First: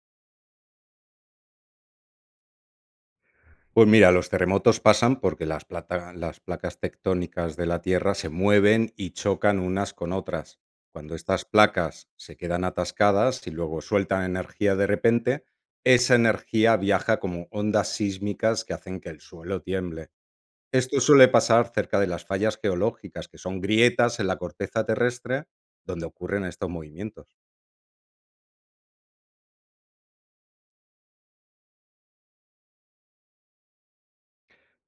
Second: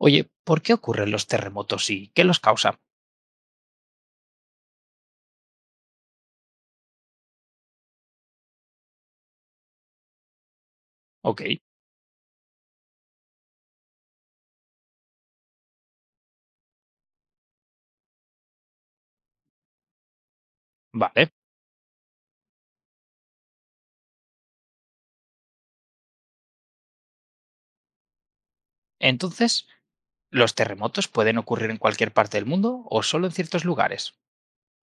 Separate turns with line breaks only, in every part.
Oye, ¿por qué ocurren los terremotos y qué los causa?
Pues mira, los terremotos pasan porque las placas tectónicas de la Tierra se mueven y chocan unas con otras. Cuando
Ok,
estas placas se quedan atascadas y luego sueltan energía de repente, esa energía viaja como ondas sísmicas que hacen que el suelo tiemble. Esto suele
vale.
pasar cerca de las fallas geológicas, que son grietas en la corteza terrestre donde ocurren estos movimientos.
Entonces, ¿los terremotos pueden ocurrir en cualquier parte del mundo o solo en ciertos lugares?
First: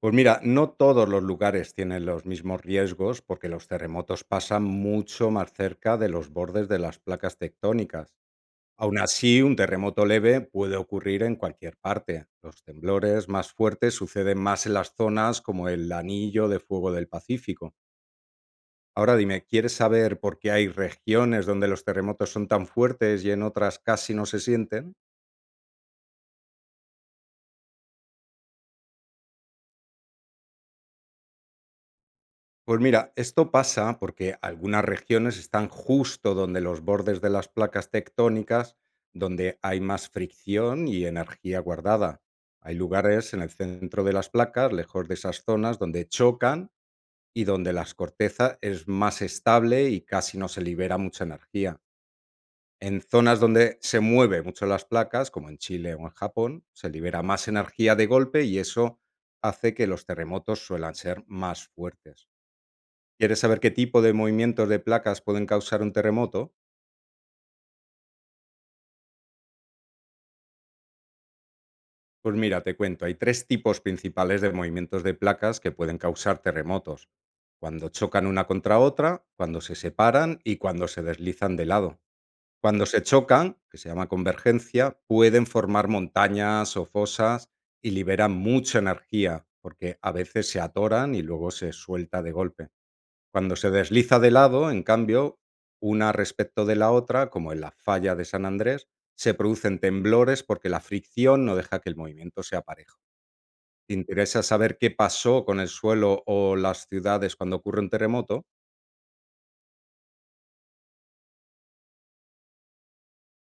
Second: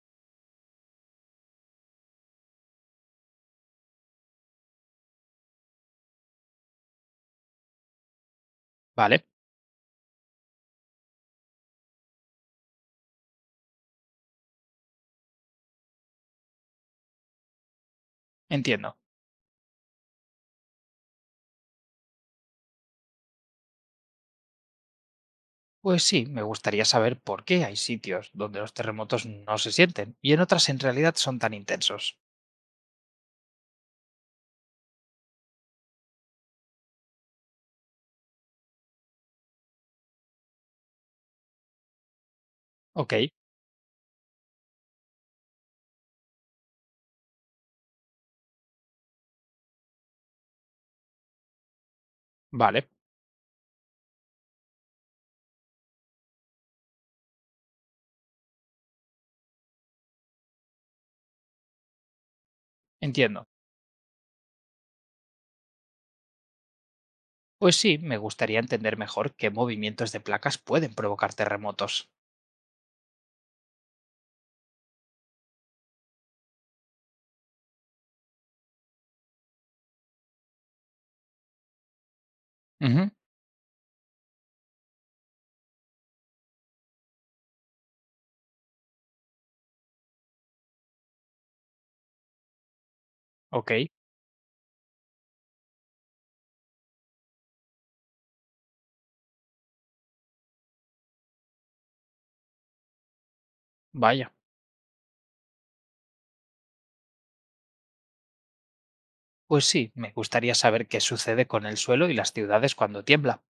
Pues mira, no todos los lugares tienen los mismos riesgos porque los terremotos pasan mucho más cerca de los bordes de las placas tectónicas. Aún
Vale,
así, un terremoto leve puede ocurrir en cualquier parte. Los temblores más fuertes suceden más en las zonas como el anillo de fuego del Pacífico.
entiendo.
Ahora dime, ¿quieres saber por qué hay regiones donde los terremotos son tan fuertes y en otras casi no se sienten?
Pues sí, me gustaría saber por qué hay sitios donde los terremotos no se sienten y en otras en realidad son tan intensos.
Pues mira, esto pasa porque algunas regiones están justo donde los bordes de las placas tectónicas, donde hay más fricción y energía guardada. Hay
Ok,
lugares en el centro de las placas, lejos de esas zonas, donde chocan y donde la corteza es más estable y casi no se libera mucha energía.
vale,
En zonas donde se mueve mucho las placas, como en Chile o en Japón, se libera más energía de golpe y eso hace que los terremotos suelan ser más fuertes. ¿Quieres
entiendo.
saber qué tipo de movimientos de placas pueden causar un terremoto?
Pues sí, me gustaría entender mejor qué movimientos de placas pueden provocar terremotos.
Pues mira, te cuento, hay tres tipos principales de movimientos de placas que pueden causar terremotos. Cuando chocan una contra otra, cuando se separan y cuando se deslizan de lado. Cuando se
Ujú,
chocan, que se llama convergencia, pueden formar montañas o fosas y liberan mucha energía, porque a veces se atoran y luego se suelta de golpe. Cuando
ok,
se desliza de lado, en cambio, una respecto de la otra, como en la falla de San Andrés, se producen temblores porque la fricción no deja que el movimiento sea parejo. ¿Te
vaya.
interesa saber qué pasó con el suelo o las ciudades cuando ocurre un terremoto?
Pues sí, me gustaría saber qué sucede con el suelo y las ciudades cuando tiembla.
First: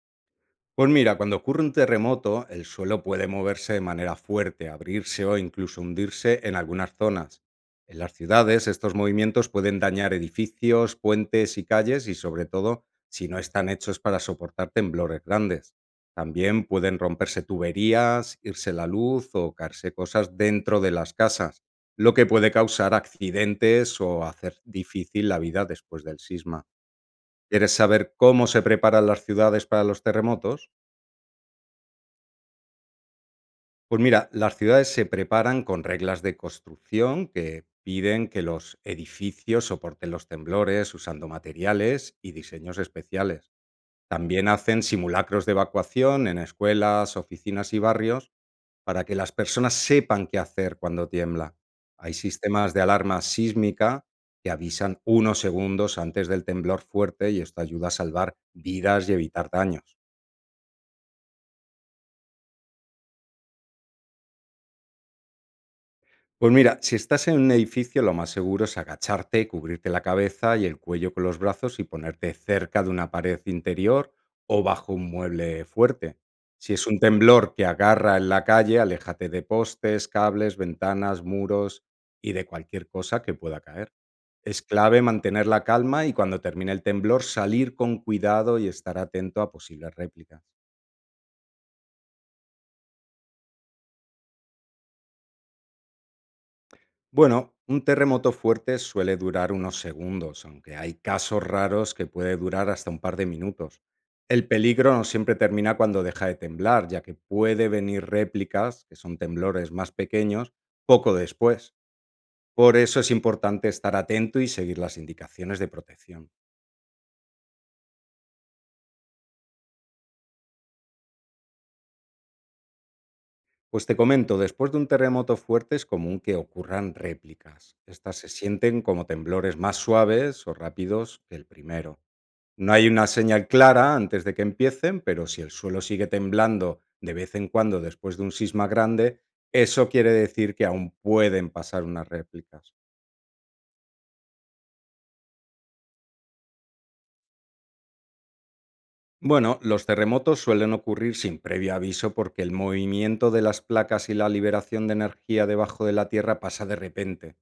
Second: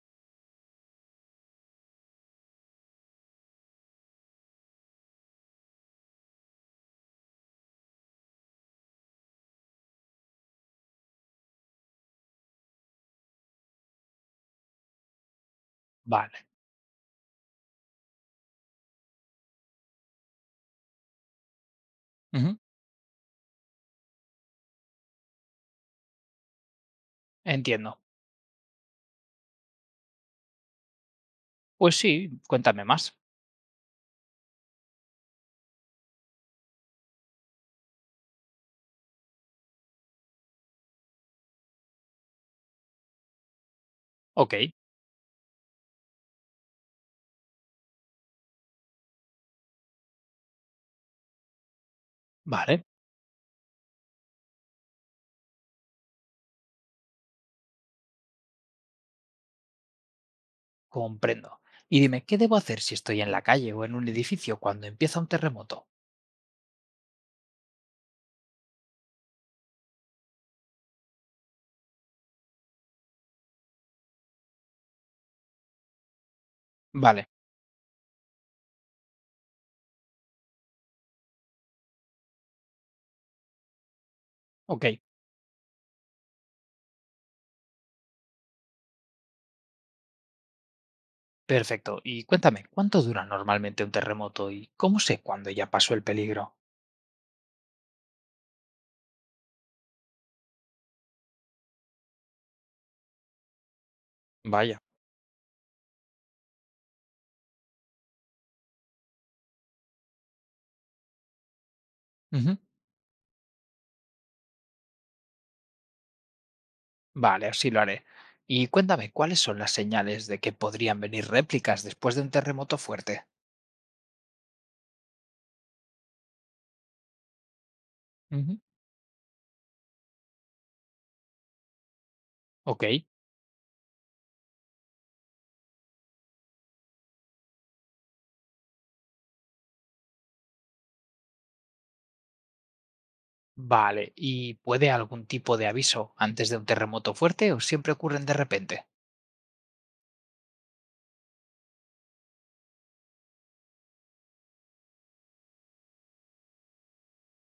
Pues mira, cuando ocurre un terremoto, el suelo puede moverse de manera fuerte, abrirse o incluso hundirse en algunas zonas. En las ciudades, estos movimientos pueden dañar edificios, puentes y calles y sobre todo si no están hechos para soportar temblores grandes.
Vale,
También pueden romperse tuberías, irse la luz o caerse cosas dentro de las casas, lo que puede
ujú,
causar accidentes o hacer difícil la vida después del sisma. ¿Quieres
entiendo.
saber cómo se preparan las ciudades para los terremotos?
Pues sí, cuéntame más.
Pues mira, las ciudades se preparan con reglas de construcción que piden que los edificios soporten los temblores usando materiales y diseños especiales. También
Ok,
hacen simulacros de evacuación en escuelas, oficinas y barrios para que las personas sepan qué hacer cuando tiembla. Hay sistemas de
vale,
alarma sísmica que avisan unos segundos antes del temblor fuerte y esto ayuda a salvar vidas y evitar daños.
comprendo. Y dime, ¿qué debo hacer si estoy en la calle o en un edificio cuando empieza un terremoto?
Pues mira, si estás en un edificio, lo más seguro es agacharte, cubrirte la cabeza y el cuello con los brazos y ponerte cerca de una pared interior o bajo un mueble fuerte. Si es un
Vale,
temblor que agarra en la calle, aléjate de postes, cables, ventanas, muros y de cualquier cosa que pueda caer. Es
ok,
clave mantener la calma y cuando termine el temblor salir con cuidado y estar atento a posibles réplicas.
perfecto. Y cuéntame, ¿cuánto dura normalmente un terremoto y cómo sé cuándo ya pasó el peligro?
Bueno, un terremoto fuerte suele durar unos segundos, aunque hay casos raros que puede durar hasta un par de minutos. El
Vaya.
peligro no siempre termina cuando deja de temblar, ya que puede venir réplicas, que son temblores más pequeños, poco después.
Ujú,
Por eso es importante estar atento y seguir las indicaciones de protección.
vale, así lo haré. Y cuéntame, ¿cuáles son las señales de que podrían venir réplicas después de un terremoto fuerte?
Pues te comento, después de un terremoto fuerte es común que ocurran réplicas. Estas se
Ujú,
sienten como temblores más suaves o rápidos que el primero. No
ok.
hay una señal clara antes de que empiecen, pero si el suelo sigue temblando de vez en cuando después de un sisma grande, eso quiere decir que aún pueden pasar unas réplicas.
Vale, ¿y puede algún tipo de aviso antes de un terremoto fuerte o siempre ocurren de repente?
Bueno, los terremotos suelen ocurrir sin previo aviso porque el movimiento de las placas y la liberación de energía debajo de la Tierra pasa de repente.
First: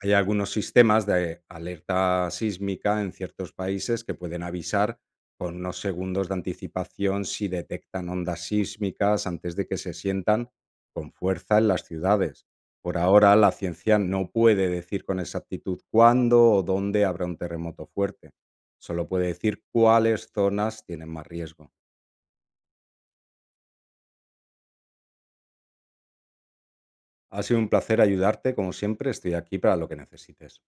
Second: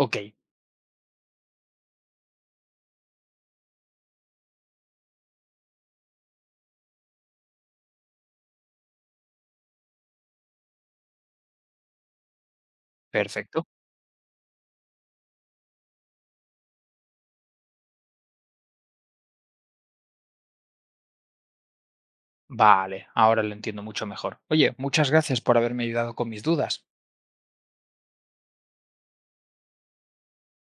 Hay algunos sistemas de alerta sísmica en ciertos países que pueden avisar con unos segundos de anticipación si detectan ondas sísmicas antes de que se sientan con fuerza en las ciudades. Por ahora, la
perfecto.
ciencia no puede decir con exactitud cuándo o dónde habrá un terremoto fuerte. Solo puede decir cuáles zonas tienen más riesgo.
Vale, ahora lo entiendo mucho mejor. Oye, muchas gracias por haberme ayudado con mis dudas.
Ha sido un placer ayudarte, como siempre, estoy aquí para lo que necesites.